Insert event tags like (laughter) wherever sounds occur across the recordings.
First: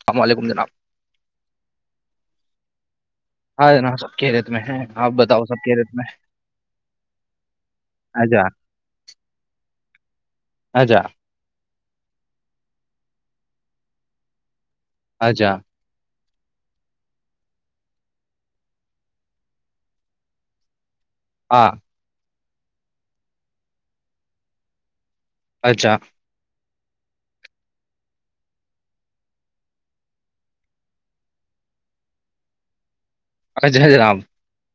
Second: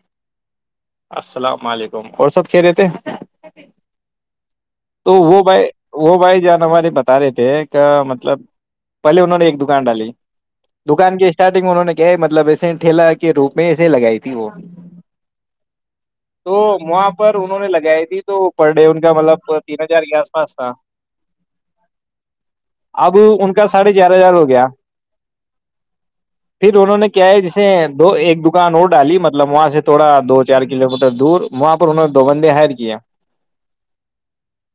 السلام علیکم جناب السلام علیکم اور سب کہ رہتے ہیں ہ نا سبپ ک رہےے تو وہ بھائی وہ بھائی جان ہماراری بتا رہے تھے کہ مطلب اجا پہلے انہوں نے ایک دکان ڈالی اجا دکان کی اسٹارٹنگ میں انہوں نے کیا مطلب ایسے ٹھیلا کے روپ میں ایسے لگائی تھی وہ ا جا تو وہاں پر انہوں نے لگائی تھی تو پر ڈے ان کا مطلب تین ہزار کے آس پاس تھا ہاں اب ان کا ساڑھے چارہ ہزار ہو گیا اچھا پھر انہوں نے کیا ہے جسے دو ایک دکان اور ڈالی مطلب وہاں سے تھوڑا دو چار کلو میٹر دور وہاں پر انہوں نے دو بندے ہائر کیا اچ جہ جرام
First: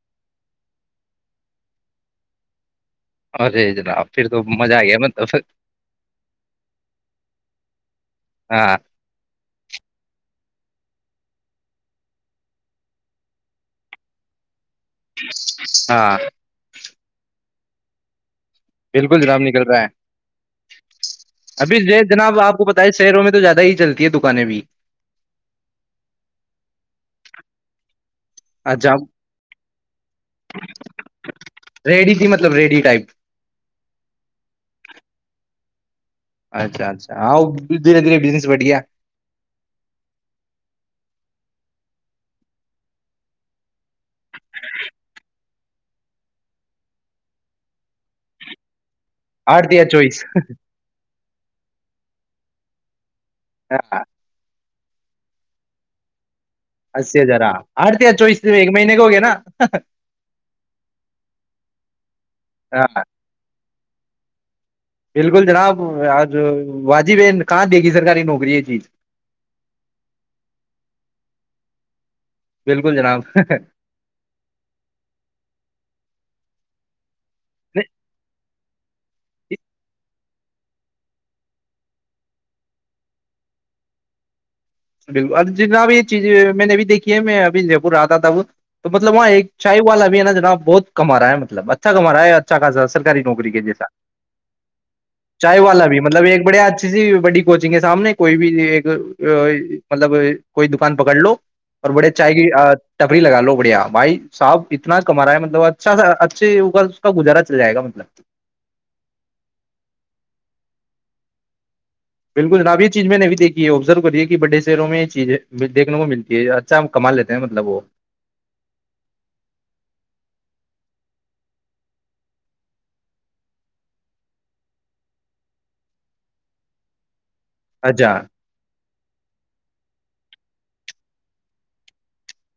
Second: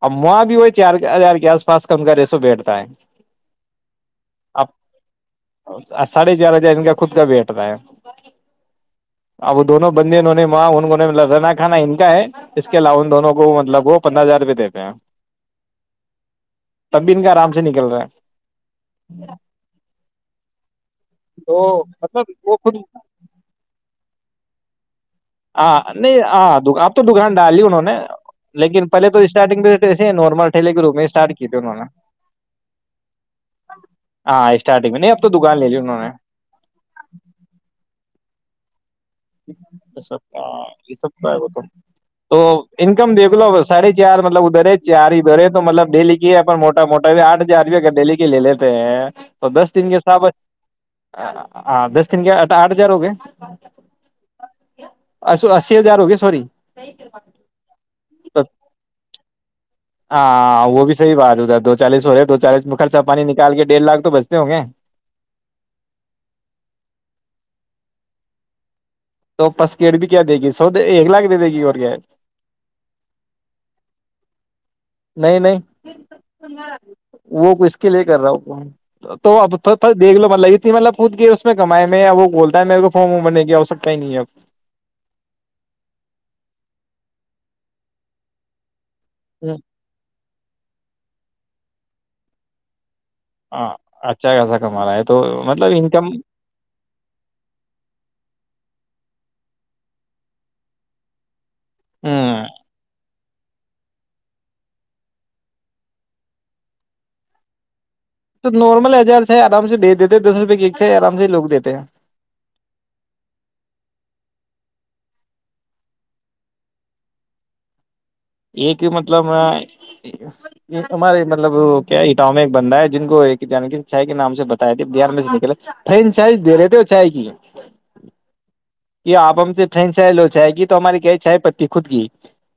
ا وہاں بھی وہ چار ہزار کے آس پاس کم کا ریسو بیٹھتا ہے ارے جناب پھر تو اب مزہ آ گیا مطلب ساڑھے چار ہزار ان کا خود کا بیٹھ رہ ہے ہاں ا وہ دونوں بندے انہوں نے (unintelligible) اں انوں نے م رنا کھا ان کا ہے اس کے علاو ان دونوں کو مطلب وہ پندرہ ہار روپئے د ہاں تب بھی ان کا آرام سے سے نکل رہا ہے بالکل جرام نکل رہا ہے تو ابھی جناب مطلب وہ آپ کو خود پت ہے شہروں میں تو زیادہ ہی چلتی ہے د پنو آاں نہیں آ آپ تو دکان ڈالی انہوں نے لیکن اچھا پہلے تو اسٹارٹنگ میںسے ہیں نارملٹلے کے ر اسٹار کی تھے انوں نے ریڈی تھی مطلب ریڈی ٹائپ ہاں اسٹارٹنگ میں نہیں اب تو دکان لے لی (unintelligible) اچھا اچھا ہاں دھیرے دھیے بزس بٹ گیا ب یہ سب کا ہے وہ تو انکم دیکھ لو ساڑھے چار مطلب ادھر ہے چار ادھر ہے تو مطلب ڈیلی کی ہے موٹا موٹا آٹھ ہزار روپ ڈیلی کی لے لیتے ہیں تو دس آرتیا دن کے چوئس ساب ہاں دس تن کےٹ آٹ ہزار ہو گئے ہاں ا اسی ہزار ہو گئے سی اسی ہزار ہ آر چوس ایک مہینے کا ہو گیا نا ہاں وہ بھی صحی بات ہوتا ہے دو چالیس ہو رہے دو چالیس میں ہاں خرچا پانی نکال کے ڈیڑ لاکھ تو بچتے ہوں گے بالکل جناب آج واجب بن کہاں دے گی سرکاری نوکری یہ چیز تو پسکیٹ بھی کیا دے گی سو ایک لاک کے دے دے گی اور کیا بالکل جناب نہیں نہیں وہ ک اس کے لیے کر رہا ہووں کو تو اب تھو دیکھ لو م لگی تھی مطلب کوود کے اس میں کمائے میں وہ بولتا ہے میرے کو فارم بننے گ ہو سکتا ہی نہیں ہے اب بالکل جناب یہ چیز میں نے اب دیکھی ہے میں اب جے پور آ رہتا تھا وہ تو مطلب وہاں ایک اب چائے والا بھی ہے نا بہت کما ہے مطلب اچھاما ہے اچھاصا سرکاری نوکری کے ہاں جیسا اچھا خاصا کما رہا ہے تو چائے مطلب والا بھی انکم مطلب ایک بڑے اچھی سی بڑی کوچنگ ہے سامنے کوئی بھی ایک مطلب کوئی دکان پکڑ لو اور بڑے چائے ہوں کی لگا لو بڑھیا بھائی صاب اتنا کما ہے مطلب اچھا اچھے ہوگا اس کا گزارا چل جائے گا مطلب تو نارمل ہزار ہے آرام سے دے دیتے دس روپئے کے ے آرام سے لوگ دیتے ہیں بالکل جناب یہ چیز میں نہیں دیکھی ہے آبزرو کری ہے کہ بڑے شہروں میں یہ چیزیں دیکھنے کو ملتی ہے اچھا ہم کما لیتے ہیں مطلب وہ ایک مطلب ایک ہمارے مطلب کیا اٹان میں ایک بندہ ہے جن کو ایک جان چائے کے نام سے بتایا تھے بہار میں سے فرین چائے دے رہے تھے چائے کی اھا یہ آپ ہم سے فرین چائے لو چائے کی تو ہماری کیا چائے پتی خود کی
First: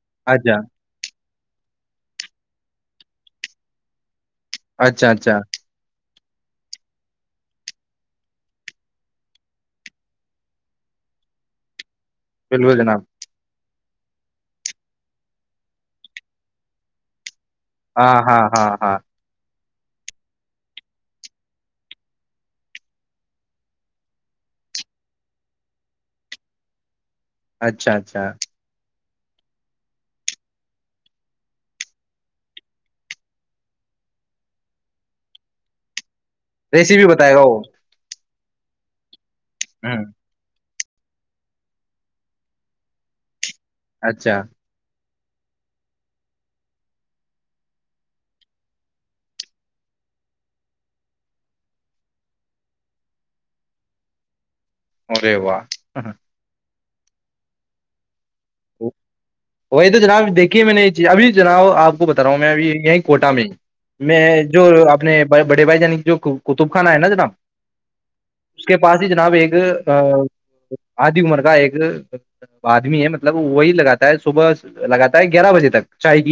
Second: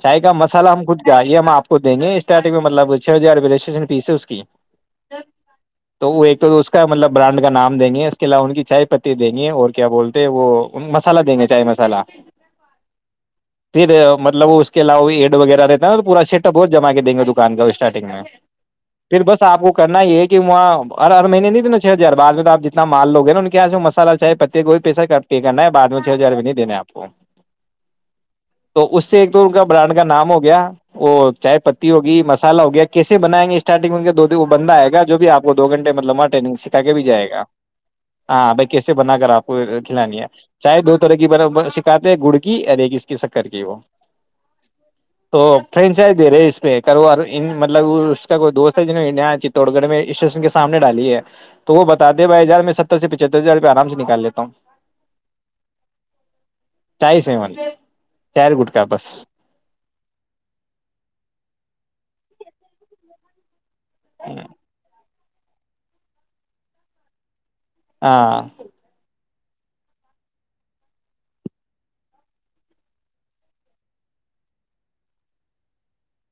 چائے کا اچھا مسالا ہم خود گیا یہ ہم آپ کو دیں گے اسٹارٹنگ میں مطلب چھ ہزار رٹریشن فیس ہے اس کی اچھا اچھا تو وہ ایک تو کا مطلب برانڈ کا نام دیں گے اس کے علاوہ ان کی چائے پتی دیں گے اور کیا بولتے ہیں وہ مسالا دیں گے چائے مسالا بالکل جناب (inaudible) پھر مطلب وہ اس کے علاو بھی ایڈ وغیرہ رہتا نا تو پورایٹ اپ بہت جمع کے دیں گے تو (inaudible) کان کا اسٹارٹنگ ہاں میں ہاں ہاں ہاں پھر بس آپ کو (inaudible) کرنا یہ کہ وہاں ہر مہینے نہیں دینا چھ ہزار بعد میں تو آپ جتنا مال لو ہیں نا ان مسالا چاہے پتے کو بھی پیسہ کرنا ہے (inaudible) بد میں چھ ہزار نہیں دینے آپ (inaudible) اچھا اچھا (inaudible) تو اس سے ایک تو ان کا برانڈ کا نام ہو گیا وہ چائے پتی ہوگی مسالہ ہو گیا کیسے بنائیں گے اسٹارٹنگ میں کے دو وہ بندہ آئے گ جو بھی آپ کو دو گھنٹے مطلب مٹ (inaudible) ٹگ سکھ کے بھی ریسیپی جائے بتائے گا وہ (inaudible) ہاں بھائی کیسے بنا کر آپ (inaudible) کوئی ہ کھلانی ہے (inaudible) چاہے دو طرح کی شکات ہے گڑ کی اور ایک اس کیک (inaudible) کر کے وہ اچھا (inaudible) تو فرینچائز دے رہے اس پہ کر اور ان مطلب اس کا کوئی دوست ہے جنہوں چتوڑ گڑ میں اسٹیشن کے سامنے ڈالی ہے تو وہ بتا دے بھائی ار میں ستر سے پچہتر ہزار روپ آرام سے نکال لیتا ہوں (inaudible) ارے وا چائی سیمن وہی تو جناب دیکھیے میں نے یہ چیز ابھی جناؤ آپ بتا رہا ہوں میں ابھی یہیں کوٹہ میں میں جو اپنے بڑے بھائی جنی جو قطب خان ہے نا جناب ہاں اس کے پاس ہی جناب ایک آدھی عمر کا ایک آدمی ہے مب مطلب وہی لگاتا ہے صبح لگاتا ہے گیارہ بجے تک چائے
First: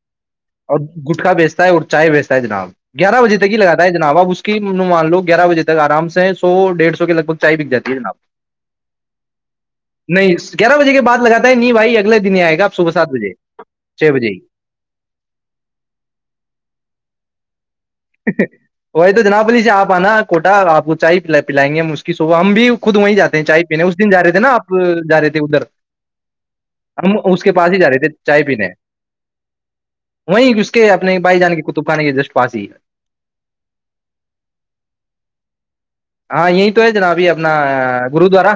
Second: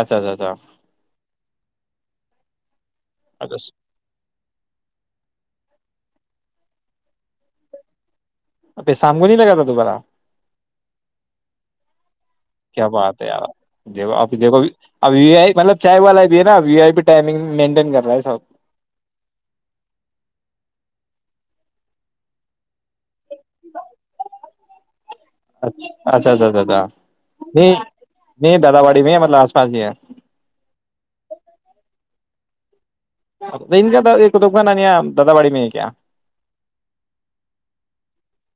اچھا اچھا اچھا اور گٹخا بیچتے اور چائے بھیچتا ہے جناب گیارہ بجے ہی لگا اچھا ہے جناب آپ اس مان لو گیارہ بجے تک آرام سے سو ڈیھ سو کے لگ بگ چائے بک جاتی ہے جناب پیسام کو نہیں لگا بہارا نہیں گیارہ بجے کے بعد لگاتا ہے نہیں بھائی اگلے دن ہی آئے گا آپ کیا صبح سات بات ہے بجے یار چھ اب بجے دیکھو اب ویو آئی مطلب چائے والا بھی ہے نا ویو آئی ٹائمنگ مر وہی تو جناب لیجیے آپ آنا کوٹا آپ کو چائے پلائیں گے اس کی صوب ہم بھی خود وہیں جاتے ہیں چائے پینے اس دن جا رہے نا آپ رہے تھے ادھر اچھا اچھا اچھا اچھا ہم اس کے پاس نہیں ہی جا رہے تھے چائے نہیں پینے دادا باڑی میں ہے مطلب آس پاس ہی ہے وہیں اس کے اپنے بھائی جانے کے کطب کے کے جسٹ فاسی ان کا ان دادا بڑی مک ہے ہاں یہی تو ہے جناب یہ اپنا گرودوارا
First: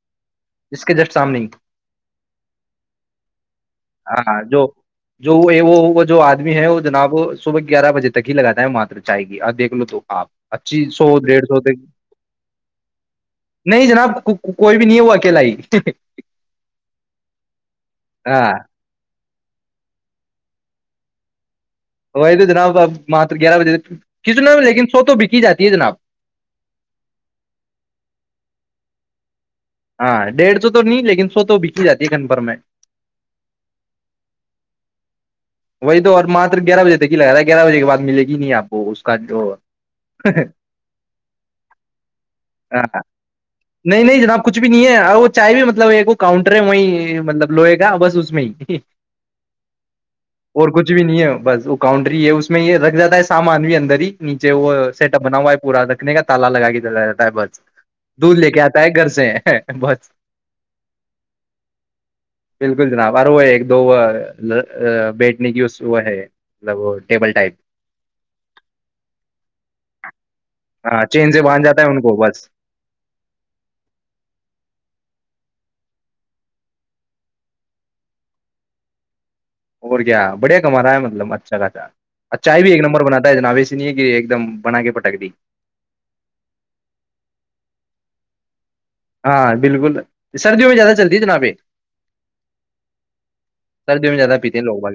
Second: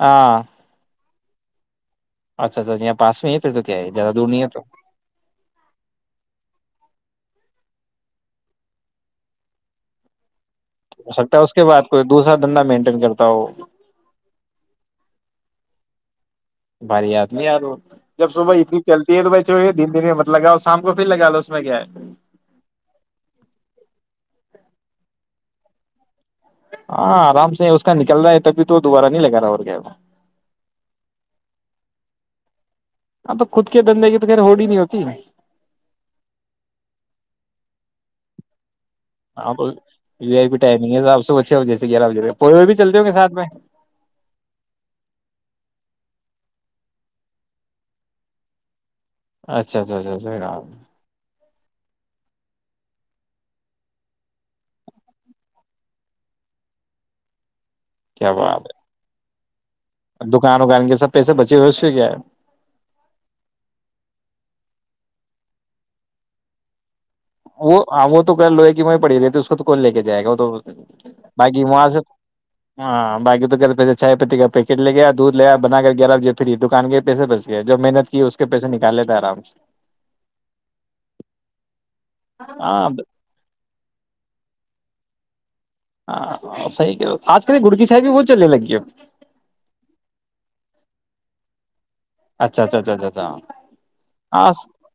ہاں اس کے جسٹ سامنے اچھا اچھا یہاں پاس میں ہی پھر تو کیا ہے زیادہ دور ہاں نہیں ہے تو جو جو وہ وہ جو آدمی ہے وہ جناب صبح گار بجے تک ہی لگا ہے ماتر چاہئے گی اور دیکھ لو تو آپ اچھی ہو سو سکتا ہے ڈیڑھ اس سو کے ت بعد کوئی دوسرا دھندا مینٹین کرتا ہو نہیں جناب کوئی بھی نہیں ہے وہ اکیلا ہی پچھے بھاری یاد نہیں ار جب ہاں صبح اتنی چلتی ہے تو ب دن دنت لگاؤ شام گوب لگاو وہی تو جناب اب مات گیارہ بجے کچنا لیکن سو تو بک ہی جاتی ہے جناب ہاں آرام سے اس کا نکل رہا ہے تبھی تو دوبارہ نہیں لگا رہا اور کیا ہاں ڈیڑھ تو نہیں لیکن سو تو جاتی ہے گن پرھر میں اب تو خود کے دندے کی تو خیر ہوڈ ہی نہیں ہوتی وہی تو اور ماتر گیارہ بے ت ہی لگ رہا گیارہ بجے کے بع ملے گ نہیں آ کو اس کا جو ہاں ٹائمگ ہے آپ صبح چھ بجے سے گیارہ بجے پ بھی چلتے ہاں ہوں گے ساتھ میں نہیں نہیں جناب کچھ بھی نہیں ہے اور وہ چائے بھی مطلب ایک وہ کاؤنٹر ہے وہی مطلب لوئے گا بس اس میں ہی اچھا اچھا اچھا اچھا اور کچھ بھی نہیں ہے بس ا کاؤنٹر یہ اس میں یہ رکھ جاتا ہے سامان بھی اندر ہی نیچے وہ سیٹ اپ بنا ہوا ہے پورا رکھنے کا تال لگا کے د جاتا ہے بس کیا دودھ لے کے بات آتا ہے گھر سے بس ہے دکان وکان کے سب پیسے بچے ہوئے اس سے کیا ہے بالکل جناب اورر وہ ایک دو (unintelligible) بیٹھنے کی وہ ہے مطلب ٹیبل ٹائپ وہ ہاں وہ تو لوہے کی وہیں پڑی رہی ت اس کو تو کون لے کے جائے گا وہ تو ہاں چین سے باقی باندھ جاتا وہاں ہے سے ان کو بس ہاں بای تو پیسے چائے پتی کا پیکٹ لے گیا دودھ لےیا بنا کر گ پھر تو دکان کےئے پیسے بس گئے جو محنت کی اس کے پیسے نکال لیتا آرام سے اور کیا بڑھیا کم رہا ہے مطلب اچھا خاصہ ا چائے بھی ایک ہاں نمبر بناتا ہے جناویسی نہیں ہے کہ ایک دم بنا کے پ سکد ہاں صحی آج کل گڑ کیی صاحب بھی بہت چلنے لگی ہے ہاں بالکل سردیوں میں زیادہ چلتی ہے جنا پہ اچھا اچھا اچھا ا سردیوں میں زیادہ اھا پیتے ہیں لوگ باغ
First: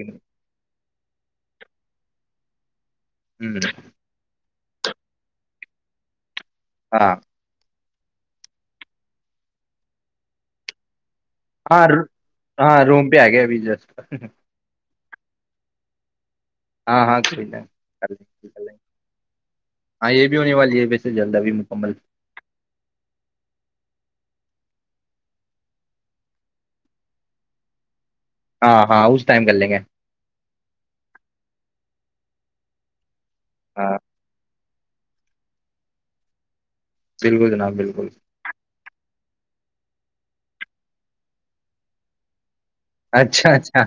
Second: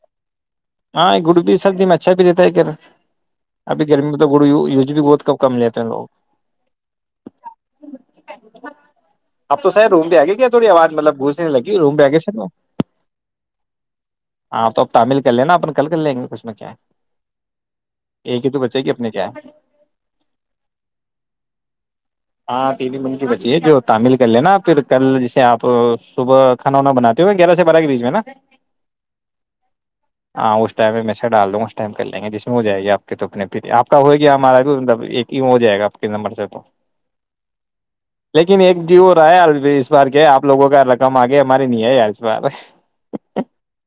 ہاں یہ گڑ بھی سردی اچھا بھی دیتا ہے گھر ابھی گرمی میں تو گڑ بھی بہت کب کم لیتے ہیں لوگ ہاں اب تو سر روم پہ آگے کیا تھوڑی آواز مطلب گوس لگ ہاں روم ب ہاں روم پہ آ گیا بی جس چ لیںا اپ کو کل کر لیں گ ک ہاں ہاں ہی تو بچے گی اپنے کیا ہے ہاں یہ بھی ہونے والی ہے ویسے جلد ابھی م کبل ہاں تین من کی بچی ہے جو تعمل کر لینا پھر کل جیسے آپ صبح کھانا وا بناتے ہو گیارہ سے بارہ کے بیچ میں نا ہاں ہاں اس ٹائم کر لیں گے ہاں اس ٹائم میں میں سے ڈال دوں اس ٹائم پہ کر لیں گ جس میں ہو ج گ آپ تو اپنے پ آپ ہاں کا ہو گیا ہمارا مطب ایک ہی ہو جائے گا آپ کے نمبر سے تو بالکل جناب بالکل لیکن ایک ڈیو ہو اس بار کیا آ لوگوں کا رقم آگے ہماری نہیں ہے ی اس بار اچھا اچھا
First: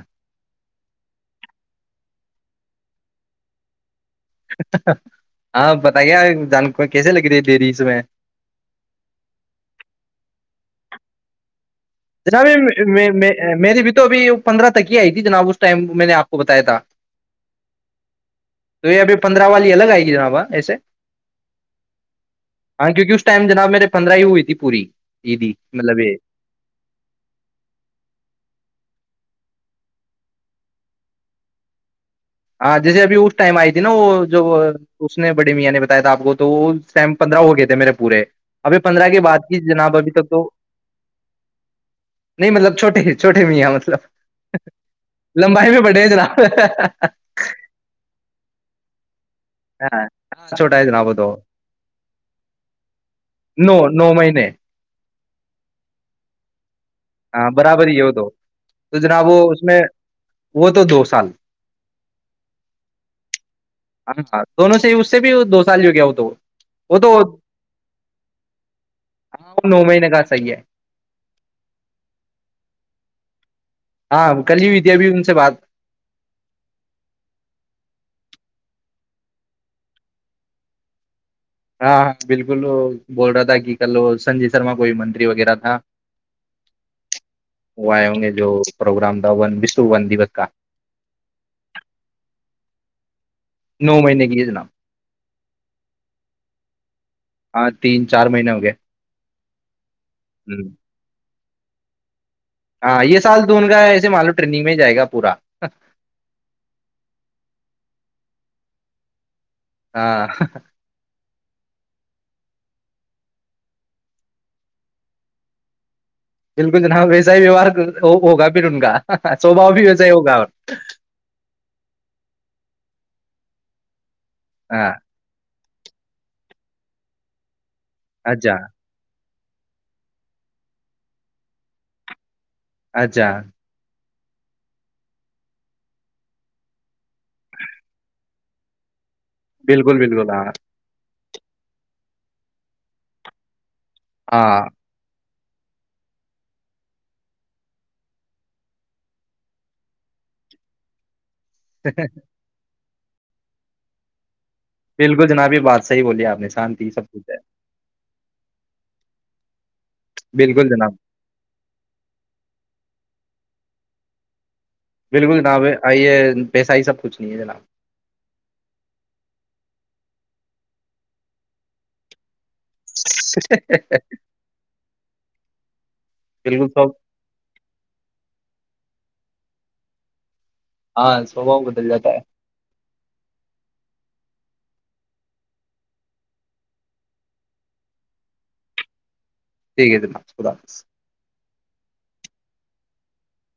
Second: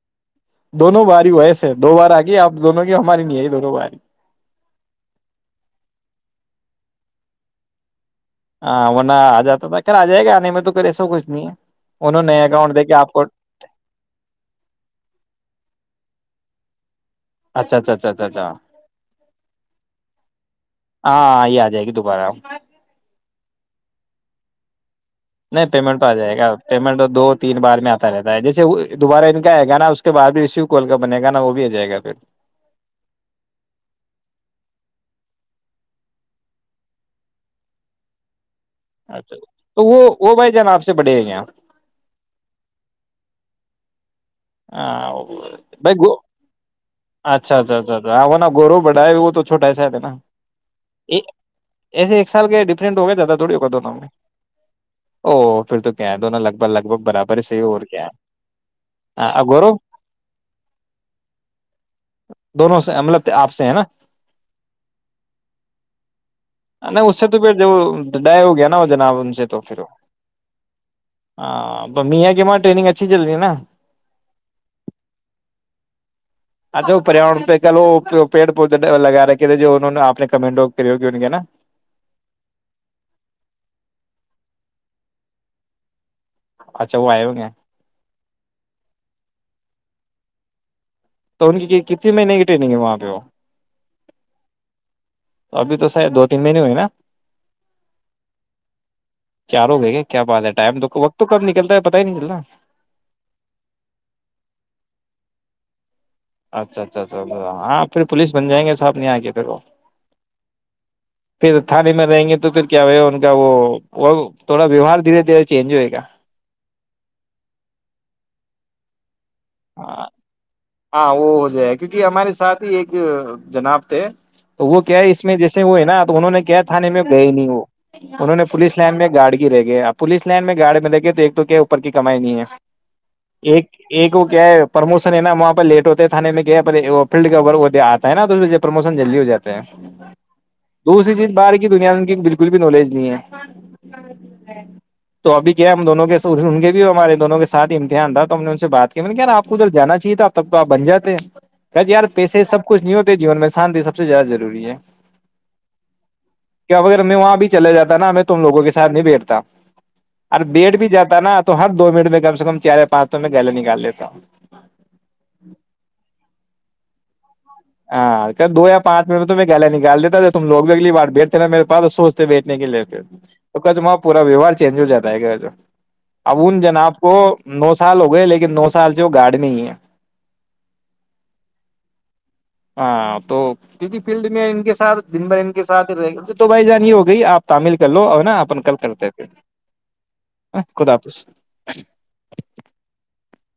دونوں باری ایسے دو بار آ گئی آپ دونوں کی ہماری نہیں آئی دونوں باری ہاں پتا کیایا جان کو کیسے لگ رہی ہے دری اس میں ہاں ورنہ آ جاتا تھا کل آ جائے گا آنے میں تو پھر ایسا کچھ نہیں ہے انہوں نے جناب اکاؤنٹ دے کے آپ کو میری بھی تو ابھی پندرہ تک ہی آئی تھی جناب اس ٹائم میں نے آپ کو بتایا تھا اچھا اچھا اچھا اچھا اچھا تو یہ ابھی پندرہ والی الگ آئے گی جناب ہاں ایسے ہاں یہ آ جائے گی دوبارہ ہاں کیونکہ اس ٹائم جناب میرے پندرہ ہی ہوئی تھی پوری عیدی نہیں مطلب پیمنٹ تو آ یہ جائے گا پیمنٹ تو دو تین بار میں آتا رہتا ہے جیسے دوبارہ ان کا آئے گا نا اس کے بعد رشیو کوال کا بنے گا نا وہ بھی آ جائے گا پھر ہاں جیسے ابھی اس ٹائم آئی تھی نا وہ ج اس نے بڑی میاں نے بتایا تھا آپ کو تو وہ ٹائم پندرہ ہو گئے تھے میرے پورے ابھی پندرہ کی اچھا بات کی تو جناب وہ ابھی تک وہ تو بھائی جان آپ سے بڑے ہیں کیا؟ نہیں مطلب چھوٹے چھوٹے بھی یہ مطلب ہاں لمبائی بھی بھائی بڑے ہیں گ جناب اچھا اچھا اھا آا گورو بھائے ہے وہ تو چھوٹا ایسا ہے ہے ہاں نا ہاں چھوٹا ہے جناب وہ دو ایسے ایک سال کے ڈفرنٹ ہو گیا زیادہ تھوڑی ہوگا نو دونوں میں نو مہینے او پھر تو کیا ہے دونوں لگ بھگ لگ بھگ برابر ہاں ایے ہی اور برابر کیا ہے وہ دو تو ہاں وہ اس گورو میں وہ تو دو سال دونوں سے مطلب آپ سے ہے نا ہاں ہ نہیں اس سے تو پھر جو ڈ ہو گیا نا وہ جناب ان سے ہاں تو وہ پھر نو مہینے کا صحیح ہے میا کہ ہمار ٹریگ اچھی جلدی ہے نا ہاں کل ہی ہوئی تھی ابھی ان سے بات اچھا وہ پریا پہ کلو پیڑ پودے لگا رکھے تھے جو انہوں نےپ نے کمنٹ ہو نا ہاں ہاں بالکل بول رہا تھا کہ کل سنجے شرما کوئی منتری وغیرہ تھا اچھا وہ آئے ہوں گے وہ آئے ہوں گے جو پروگرام تھا ونشو ون دوس کا تو ان کی کتنی مہینے کی ٹرینگ ہے وہاں پہ وہ نو مہینے کی ہے جناب تو ابھی تو ساید دو تین دن ہو گئے نا ہاں تین چار مہینے ہو چار ہو گئے کہ کیا بات ہے گئے ٹائم تو وقت تو کب ن چلتا ہے پتا ہی نہیں چلنا (inaudible) ہاں یہ سال تو ان کا ایسے م لو ٹرینگ میں جائے گا پورا (unintelligible) اچھا اچھا اچھا ہاں پھر پولیس بن جائ گے صاحب نہیں آ کے پھر وہ (unintelligible) ہاں (inaudible) پھر تھانے میں رہیں گے تو پھر کیا ہوئے گ ان کا وہ وہ تھوڑا ویوہار دھیرے دھیرے چینج ہوئے گا (unintelligible) بالکل جناب ویسا ہی ویوہار ہوگا پھر ان کا (unintelligible) بھی ویسا ہاں ہی ہوگا اور ہاں وہ ہو جائے کیونکہ ہمارے ساتھ ہی ایک (unintelligible) جناپتے (inaudible) تو وہ ہاں کیا ہے اس میں جیسے (unintelligible) ہوئے نا تو انہوں نے کیا تھاانے میں گئے ہی نہیں وہ (unintelligible) انہوں نے اچھا پولیس لائن میں گاڑی (unintelligible) رہ گئےپ پلیس لائن میں گاڑی میں لگے تو ایک تو کیا اوپر کی کمائی نہیں ہے (unintelligible) اچھا ایک ایک (inaudible) وہ کیا ہے پرموشن ہے نا وہاں پر لیٹ ہوتے ہیں تھاانے میں کیا ہے فیلڈ کاور وہ آتا ہےا تو اس پرموشن جلدی ہو (unintelligible) جاتے ہیں بالکل بالکل ہاں دوسری چیز باہر کی دنیا ان کی بالکل بھی نالج نہیں ہے ہاں تو ابھی کیا ہم دونوں کے ان کے بھی ہمارے دونوں کے سھ امتحان تھا تو ہم نے ان سے بات کہ نے کیا ن آپ کو ادھر جانا چاہیے تھا ا تب تو آپ بن جے ہیں کیا یار پیسے سبچھ نہیں ہوگ جین میں شان سب زیاہ جی بالکل جناب یہ بات صحیح بولی آپ نے شانتی اگر سب میں کچھ ہے وہاں بھی چلا جاتا نا میں تم لوگوں کے ساتھ نہیں بیٹھتا ار بالکل بیٹ بھی جناب جاتا نا تو ہر دو منٹ میں کم سے کم چار پات تو میں گلے گ لےتا ہ بالکل جناب آئیے پیسہ ہی سب کچھ نہیں ہے جنا ہاں دو یا پانچ میں تو میں گہلا نکال دیتا تم لوگ بھی اگلی بار بیٹھتے نا میرے پا سوچتے بیٹھے کے لیےتے تو کہ پورا ویوہار چینج ہو جاتا ہے کہ اب ان بالکل سب جناب کو نو سو سال ہو گئے لیکن نو سال سے وہ گاڑی نہیں ہے ہاں سوبا بدل جاتا ہے ہاں تو کیونکہ فیلڈ میں ان کے سھ دن بھر ان کے سات رہ گئی تو بھائی جان یہ ہو گئی آپ تعمل کر لو اور نا اپن کل کرتے پ ٹھیک ہے جناب خدا حافظ (inaudible)